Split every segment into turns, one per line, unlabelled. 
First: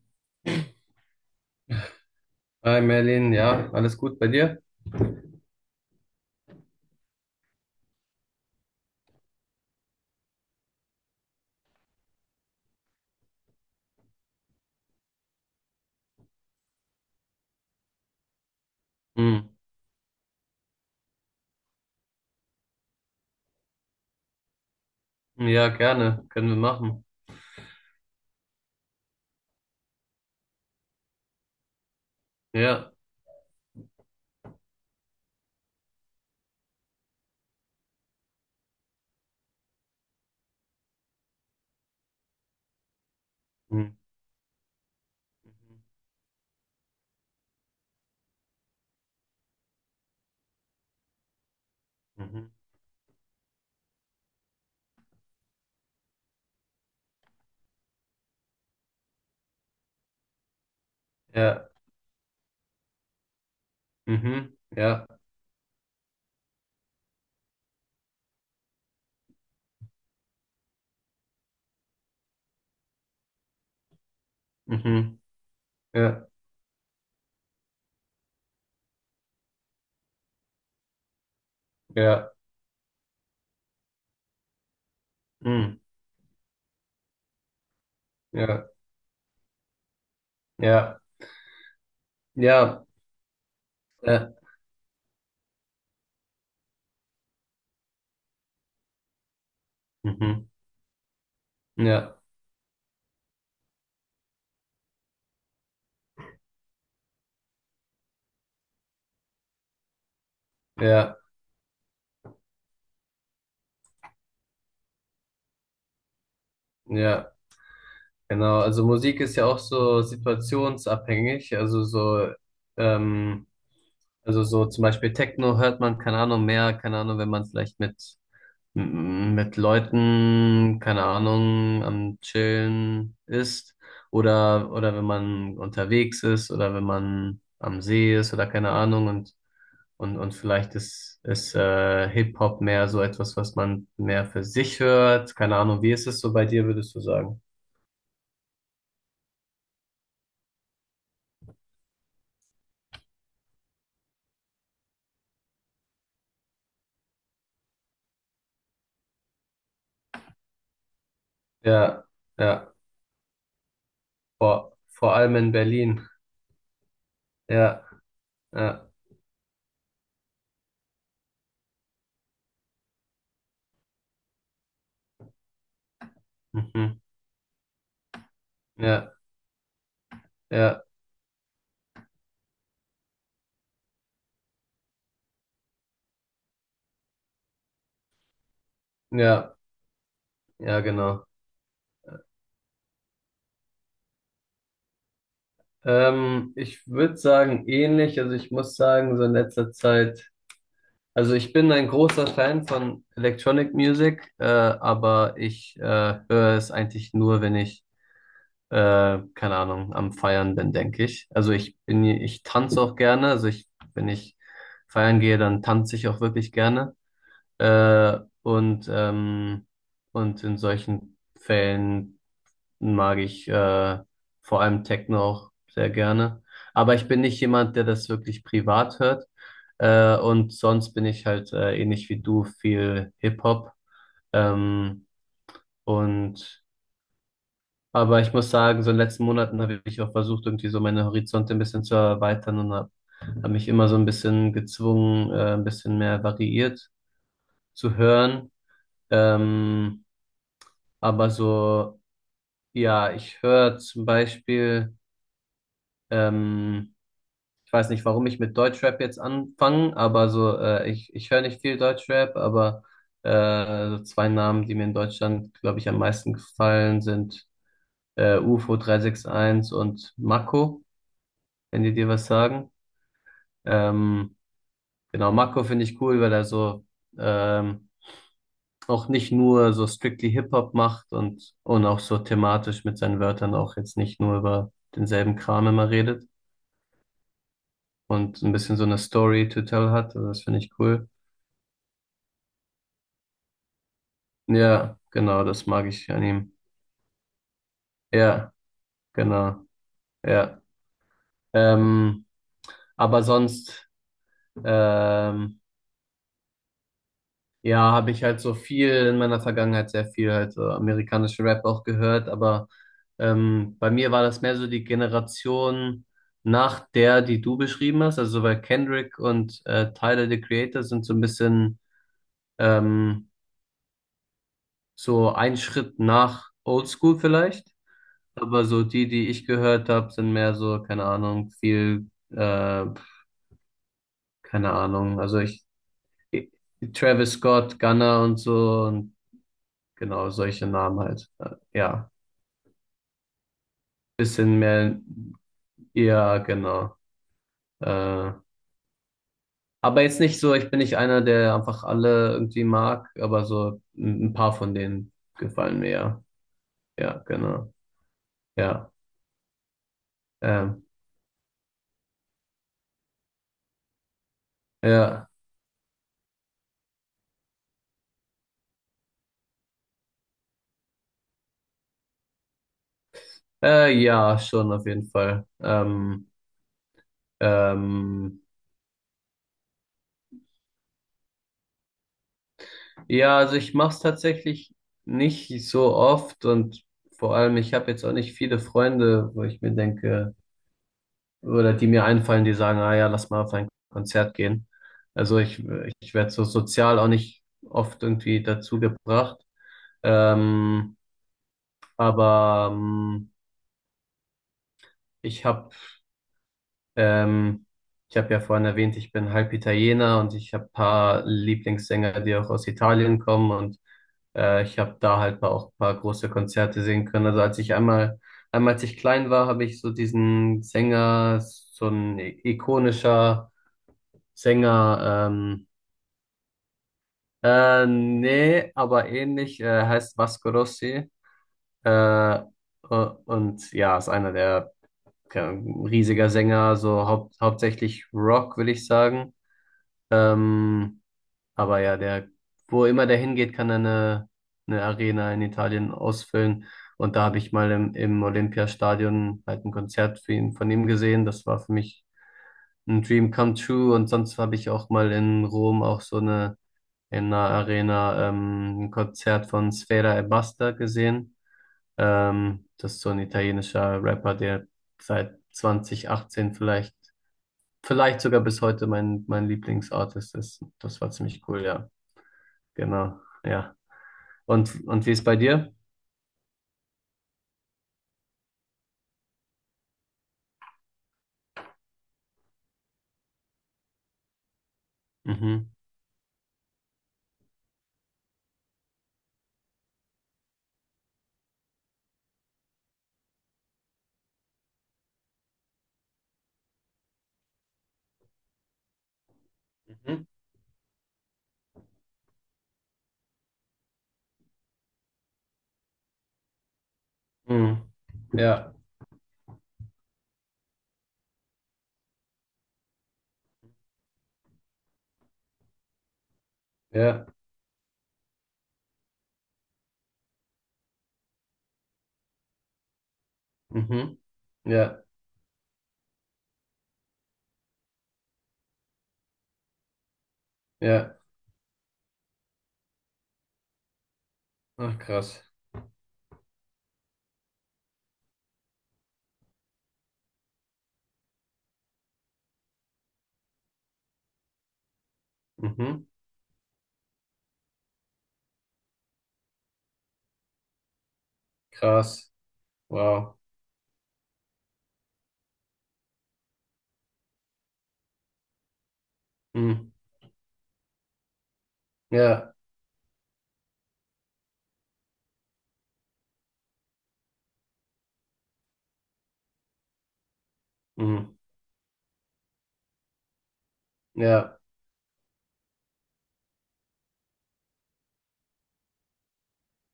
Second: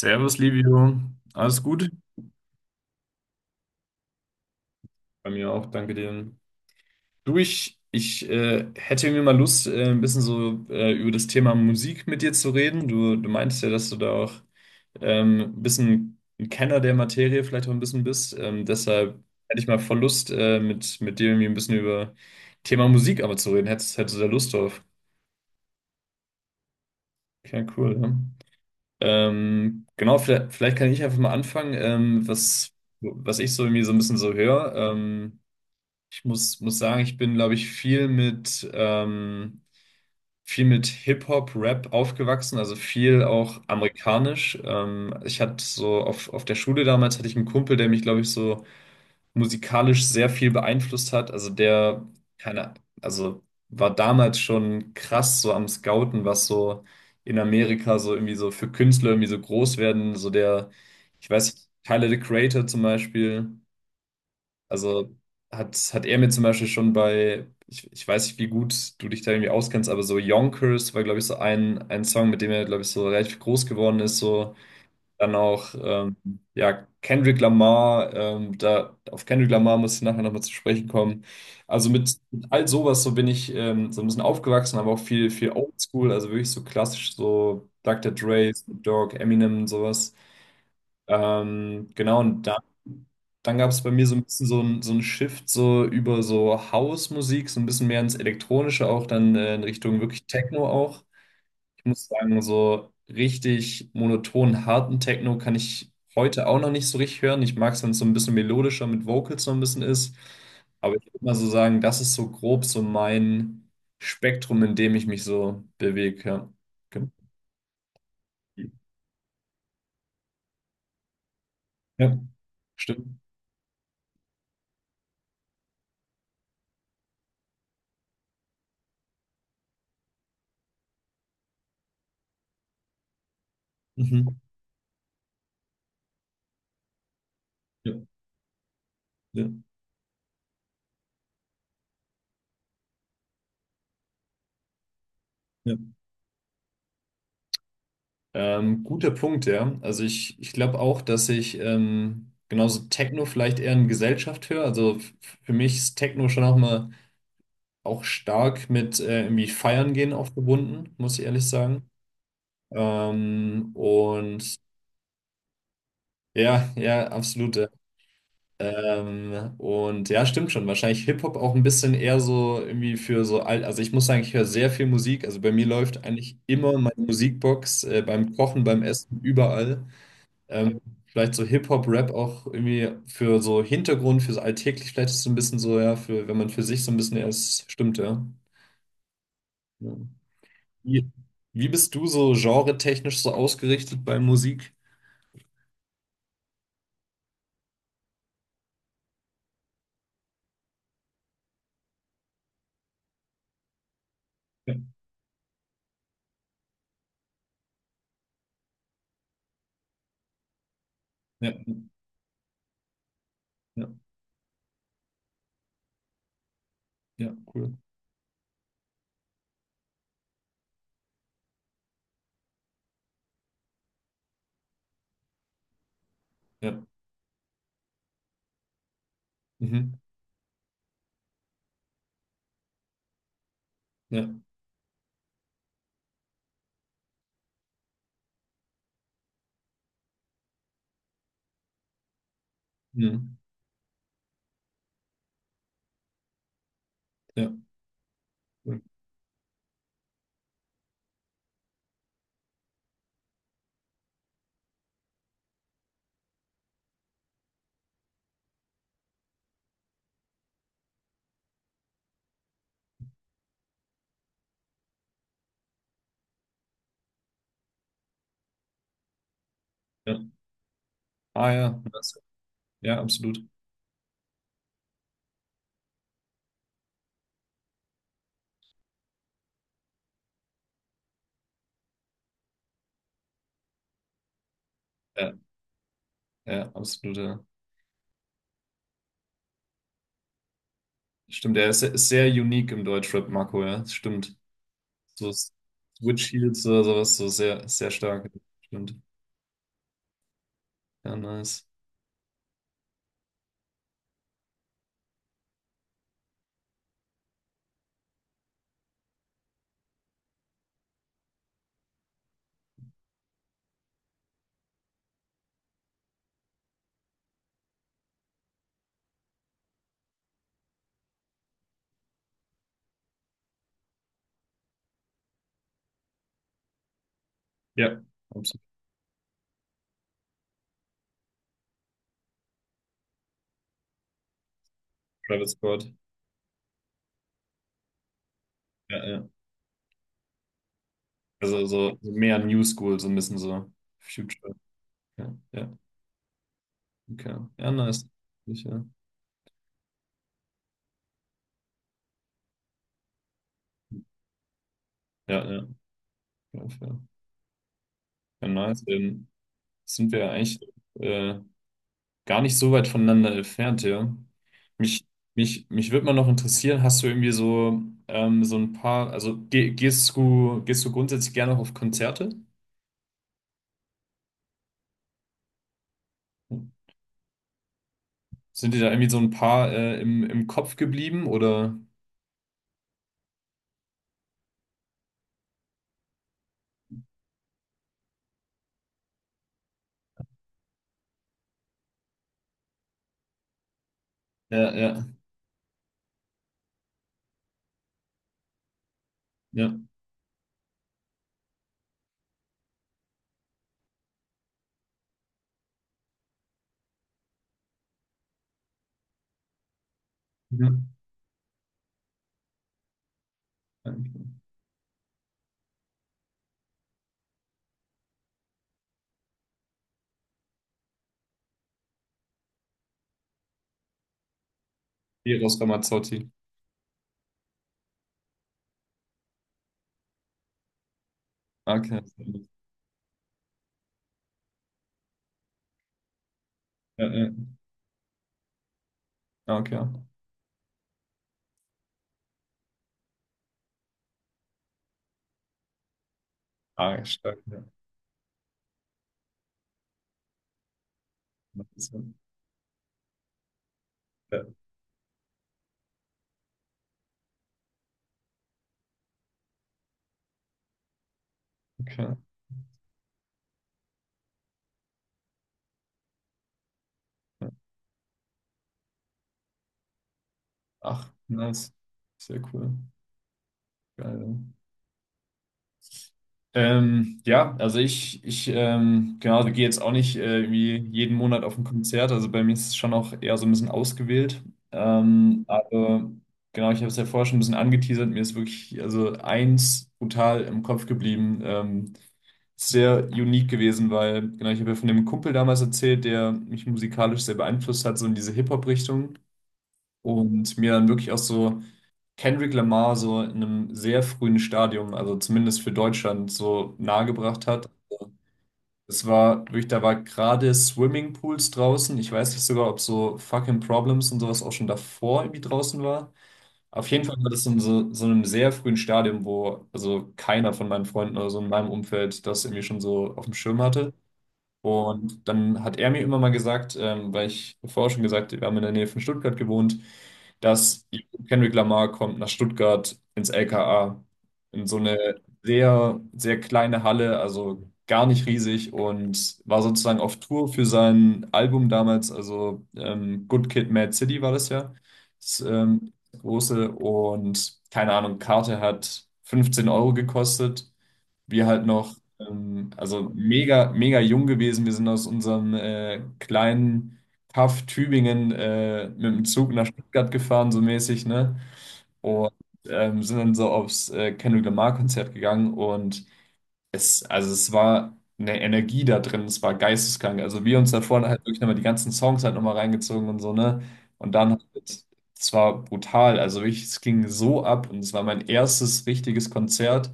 Servus, Livio. Alles gut?
Hi Merlin, ja, alles gut bei dir?
Bei mir auch, danke dir. Du, ich hätte mir mal Lust, ein bisschen so über das Thema Musik mit dir zu reden. Du meintest ja, dass du da auch ein bisschen ein Kenner der Materie vielleicht auch ein bisschen bist. Deshalb
Hm.
hätte ich mal voll Lust, mit dir irgendwie ein bisschen über Thema Musik aber zu reden. Hättest du da Lust drauf?
Ja, gerne, können wir machen.
Ja, cool, ja. Genau, vielleicht kann ich einfach mal anfangen, ähm, was,
Ja.
was ich so irgendwie so ein bisschen so höre. Ich muss sagen, ich bin, glaube ich, viel mit Hip-Hop, Rap aufgewachsen, also viel auch
Hm.
amerikanisch. Ich hatte so auf der Schule damals hatte ich einen Kumpel, der mich, glaube ich, so musikalisch sehr viel beeinflusst hat. Also der,
Mhm. Mhm.
keine, also war damals schon krass so am Scouten, was so in Amerika so irgendwie so für Künstler irgendwie so groß werden. So der, ich weiß,
Ja.
Tyler the Creator zum Beispiel.
Mhm. Ja.
Also hat er mir zum Beispiel schon bei, ich weiß nicht, wie gut du dich da irgendwie auskennst, aber so Yonkers war, glaube ich, so ein Song, mit dem er, glaube ich, so relativ groß geworden ist. So
Mhm.
dann auch,
Ja.
ja, Kendrick Lamar, da, auf Kendrick Lamar muss ich nachher nochmal zu sprechen kommen. Also mit,
Ja.
mit all sowas, so bin ich so ein bisschen aufgewachsen, aber auch viel, viel
Hm.
Oldschool, also wirklich so klassisch, so Dr. Dre,
Ja.
Snoop Dogg, Eminem, sowas.
Ja.
Genau, und
Ja.
dann gab es bei mir so ein
Ja.
bisschen so ein Shift so über so House-Musik, so ein bisschen mehr ins Elektronische auch, dann in Richtung wirklich
Mhm.
Techno auch. Ich muss
Ja.
sagen, so richtig monoton, harten Techno kann ich heute auch noch nicht so richtig hören. Ich mag es, wenn es so ein bisschen melodischer mit Vocals so ein bisschen ist. Aber ich
Ja.
würde mal so sagen, das ist so grob so mein Spektrum, in dem ich mich so bewege. Ja, genau.
Ja. Genau, also Musik ist ja auch so situationsabhängig,
Ja, stimmt.
ähm, also so zum Beispiel Techno hört man, keine Ahnung, mehr, keine Ahnung, wenn man vielleicht mit, mit Leuten, keine Ahnung, am Chillen ist
Mhm.
oder, wenn man unterwegs ist oder wenn man am
Ja,
See ist oder keine Ahnung und,
ja,
vielleicht ist, ist Hip-Hop mehr so etwas, was man mehr für sich hört, keine Ahnung,
ja.
wie ist es so bei dir, würdest du sagen?
Guter Punkt, ja. Also ich glaube auch, dass ich genauso Techno vielleicht eher in Gesellschaft höre. Also für mich ist Techno schon auch mal auch stark mit irgendwie Feiern gehen auch verbunden, muss ich ehrlich sagen.
Ja, ja.
Und
Vor allem in Berlin.
ja, ja, absolut. Ja.
Ja, ja,
Und ja, stimmt schon. Wahrscheinlich Hip-Hop auch ein bisschen eher so irgendwie für so alt. Also ich muss sagen, ich höre sehr viel Musik. Also bei mir läuft eigentlich immer meine
mhm.
Musikbox beim Kochen, beim
Ja,
Essen, überall. Ähm,
ja,
vielleicht so Hip-Hop-Rap auch irgendwie für so Hintergrund, für so alltäglich, vielleicht ist es so ein bisschen so, ja, für, wenn man für sich so ein bisschen erst stimmt, ja.
ja,
Ja.
ja,
Wie,
genau.
wie bist du so genretechnisch so ausgerichtet bei Musik?
Ich würde sagen, ähnlich. Also ich muss sagen, so in letzter Zeit, also ich bin ein großer Fan von Electronic Music,
Ja,
aber ich höre es eigentlich nur, wenn ich, keine Ahnung, am Feiern bin, denke ich.
ja,
Also ich tanze auch gerne.
ja,
Wenn ich feiern gehe, dann tanze ich auch wirklich gerne.
ja, cool.
Äh, und, ähm, und in solchen Fällen mag ich vor allem Techno auch sehr gerne.
Ja,
Aber ich bin nicht jemand, der das wirklich privat hört.
mhm,
Und sonst bin ich halt ähnlich wie du viel Hip-Hop.
ja,
Ähm, und aber ich muss sagen, so in den letzten Monaten habe ich auch versucht, irgendwie so meine Horizonte ein bisschen zu erweitern und habe
mhm,
hab hab mich immer so ein bisschen gezwungen, ein bisschen mehr variiert
ja,
zu hören.
cool.
Ähm, Aber so, ja, ich höre zum Beispiel, ähm, ich weiß nicht, warum ich mit Deutschrap jetzt anfange, aber so, ich höre nicht viel Deutschrap, aber so zwei Namen, die mir in Deutschland, glaube ich, am meisten gefallen sind, UFO 361 und
Ja.
Mako,
Ah ja,
wenn die dir was sagen.
ja, absolut.
Ähm, genau, Mako finde ich cool, weil er so, ähm, auch nicht nur so strictly Hip-Hop macht und, auch so thematisch mit seinen Wörtern auch jetzt nicht nur über
Ja,
denselben Kram immer redet
ja, absolut, ja.
und ein bisschen so eine Story to tell hat. Also das finde ich cool.
Stimmt, der ist sehr unique im Deutschrap, Marco, ja, das stimmt.
Ja,
So
genau, das mag ich an
Switch
ihm.
Heels oder sowas, so sehr, sehr stark.
Ja,
Stimmt.
genau, ja.
Ja, nice.
Ähm, aber sonst, ähm, Ja, habe ich halt so viel in meiner Vergangenheit sehr viel halt so amerikanischen Rap auch gehört, aber bei mir war das mehr so die Generation nach der, die du beschrieben hast, also weil Kendrick und Tyler the Creator sind so ein bisschen ähm, so ein Schritt nach Oldschool vielleicht,
Ja, absolut.
aber so die, die ich gehört habe, sind mehr so, keine Ahnung, viel, keine Ahnung, also
Travis
ich,
Scott.
ich Travis Scott, Gunner und so
Ja,
und
ja.
genau solche Namen halt,
Also so
ja.
so mehr New School, so ein bisschen so Future.
Bisschen mehr,
Ja, ja,
ja, genau.
okay. Ja, nice.
Äh,
Sicher.
aber jetzt nicht so, ich bin nicht einer, der einfach alle irgendwie mag, aber so ein paar von denen
Ja, ja.
gefallen mir ja.
Ja, fair.
Ja, genau.
Ja, nice.
Ja,
Dann sind wir ja eigentlich
ähm,
äh, gar nicht so weit voneinander entfernt, ja. Mich,
ja,
mich würde mal noch interessieren, hast du irgendwie so, so ein paar, also gehst du grundsätzlich gerne auf Konzerte?
ja, schon auf jeden Fall. Ähm,
Sind dir da irgendwie so ein paar im Kopf geblieben oder?
ja, also ich mach's tatsächlich nicht so oft und vor allem, ich habe jetzt auch nicht viele Freunde, wo ich mir denke, oder die mir einfallen, die sagen, ah ja, lass mal auf ein Konzert gehen.
Ja, ja,
Also ich werde so sozial auch nicht oft irgendwie dazu gebracht.
ja.
Ähm, aber ich habe ähm, ich habe ja vorhin erwähnt, ich bin halb Italiener und ich habe
Ja,
paar Lieblingssänger, die auch aus Italien kommen und
danke.
ich habe da halt auch ein paar große Konzerte sehen können. Also einmal als ich klein war, habe ich so diesen Sänger, so ein ikonischer Sänger,
Eros Ramazzotti.
nee, aber ähnlich, heißt Vasco Rossi.
Okay.
Äh, u- und ja, ist einer der keine Ahnung, riesiger Sänger, so
Ja, ja.
hauptsächlich Rock, will ich sagen.
Ah, okay.
Ähm, aber ja, der, wo immer der hingeht, kann er eine, Arena in Italien ausfüllen.
Ah,
Und da
stark.
habe ich
Ja.
mal im Olympiastadion halt ein Konzert für ihn, von ihm gesehen. Das war
Das
für
ist ja-
mich ein Dream come true. Und sonst
ja,
habe ich auch mal in Rom auch so eine in der Arena ein Konzert von Sfera Ebbasta gesehen.
okay.
Das ist so ein italienischer Rapper, der seit 2018
Ja.
vielleicht sogar bis heute mein Lieblingsartist ist. Das war
Ach,
ziemlich cool,
nice.
ja.
Sehr cool.
Genau, ja.
Geil. Ja.
Und wie ist bei dir?
Ja, also ich genau, gehe jetzt auch nicht irgendwie jeden Monat auf ein Konzert. Also bei mir ist es schon auch eher so ein bisschen ausgewählt. Ähm,
Mhm.
aber genau, ich habe es ja vorher schon ein bisschen angeteasert. Mir ist wirklich also eins brutal im Kopf geblieben. Sehr unique gewesen, weil, genau, ich habe ja von dem Kumpel damals erzählt, der mich musikalisch sehr beeinflusst hat, so in diese Hip-Hop-Richtung.
Mhm.
Und mir dann wirklich auch so Kendrick Lamar so in einem sehr frühen Stadium, also zumindest für Deutschland, so nahegebracht hat.
Mhm. Ja,
Es war wirklich, da war gerade Swimmingpools draußen. Ich weiß nicht sogar, ob so Fucking Problems und sowas auch schon davor irgendwie draußen war. Auf jeden Fall
ja,
war das in so einem sehr frühen Stadium, wo also keiner von meinen Freunden oder so in meinem Umfeld das irgendwie schon so auf dem Schirm hatte.
mhm. Ja,
Und dann hat er mir immer mal gesagt, weil ich vorher schon gesagt, wir haben in der Nähe von Stuttgart gewohnt, dass
ja.
Kendrick Lamar kommt nach Stuttgart ins LKA in so
Ach,
eine
krass.
sehr, sehr kleine Halle, also gar nicht riesig und war sozusagen auf Tour für sein Album damals, also Good Kid, Mad City war das ja, das
Mhm.
große und keine Ahnung, Karte hat 15 € gekostet wir halt noch,
Krass.
also
Wow.
mega, mega jung gewesen. Wir sind aus unserem kleinen Kaff Tübingen mit dem Zug nach
Mhm.
Stuttgart gefahren, so mäßig, ne? Und
Ja,
sind dann so aufs Kendrick Lamar-Konzert gegangen und es war eine Energie da drin, es war geisteskrank. Also wir uns da vorne halt
mhm.
wirklich nochmal die ganzen Songs halt nochmal reingezogen und so, ne? Und dann,
Ja,
es war brutal. Also wirklich, es ging so ab und es war mein erstes richtiges Konzert.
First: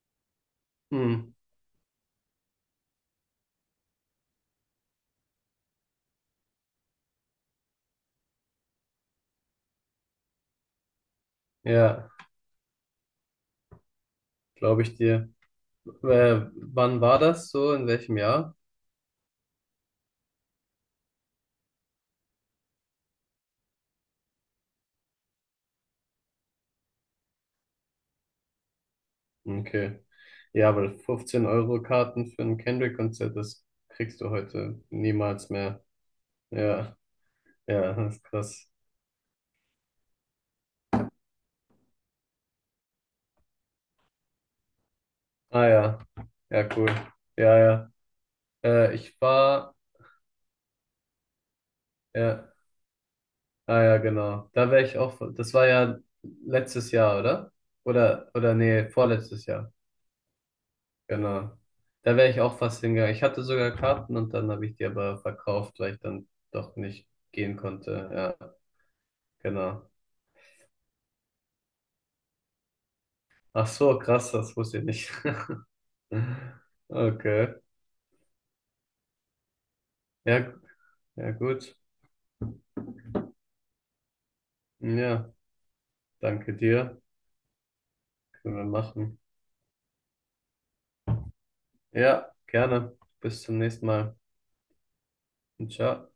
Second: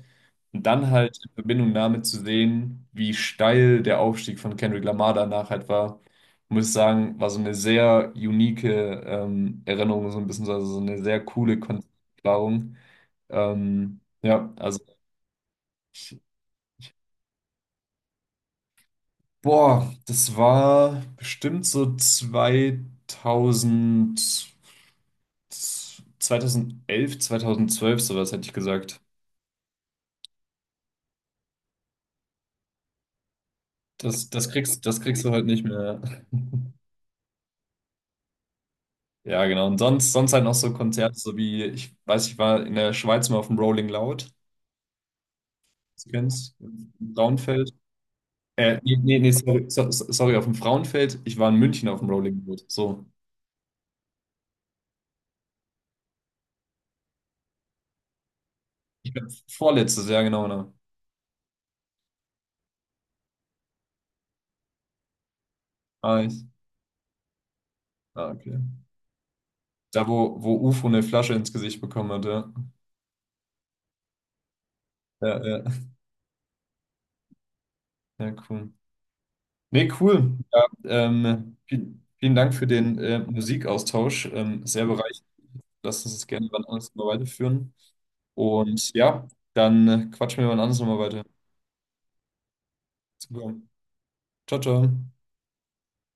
Und dann halt in
mhm.
Verbindung damit zu sehen, wie steil der Aufstieg von Kendrick Lamar danach halt war, muss ich sagen, war so eine sehr unique Erinnerung, so ein bisschen, also so eine sehr coole
Ja,
Konzerterfahrung. Ja, also.
glaube ich dir. Wann war das so? In welchem Jahr?
Boah, das war bestimmt so 2000, 2011, 2012, sowas hätte ich gesagt.
Okay. Ja, weil 15 € Karten für ein Kendrick-Konzert, das kriegst du
Das, das
heute
kriegst, das kriegst du halt
niemals
nicht
mehr.
mehr.
Ja, ja, das ist krass.
Ja, genau. Und sonst halt noch so Konzerte, so wie, ich weiß, ich war in der Schweiz mal auf dem Rolling Loud,
Ah ja,
das du kennst,
ja, cool.
im
Ja,
Frauenfeld.
ja.
Äh,
Äh,
nee,
ich
nee, nee, sorry,
war,
sorry, auf dem Frauenfeld. Ich war in München auf dem Rolling
ja,
Loud. So.
ah ja, genau. Da wäre ich auch, das war ja letztes Jahr, oder? Oder nee,
Ich glaub,
vorletztes Jahr.
vorletztes Jahr, genau, genau.
Genau. Da wäre ich auch fast hingegangen. Ich hatte sogar Karten und dann habe ich die aber verkauft, weil ich
Ah,
dann doch nicht gehen konnte. Ja.
okay.
Genau.
Da, wo Ufo eine Flasche ins Gesicht bekommen hat, ja.
Ach so, krass, das wusste ich nicht.
Ja, ja,
Okay.
ja, cool. Nee, cool.
Ja,
Ja,
ja, gut.
vielen Dank für den Musikaustausch. Sehr bereichernd.
Ja,
Lass uns das gerne
danke
wann anders
dir.
mal weiterführen.
Können wir
Und
machen.
ja, dann quatschen wir wann anders nochmal weiter.
Ja, gerne. Bis
Super.
zum nächsten Mal.
Ciao, ciao.
Ciao.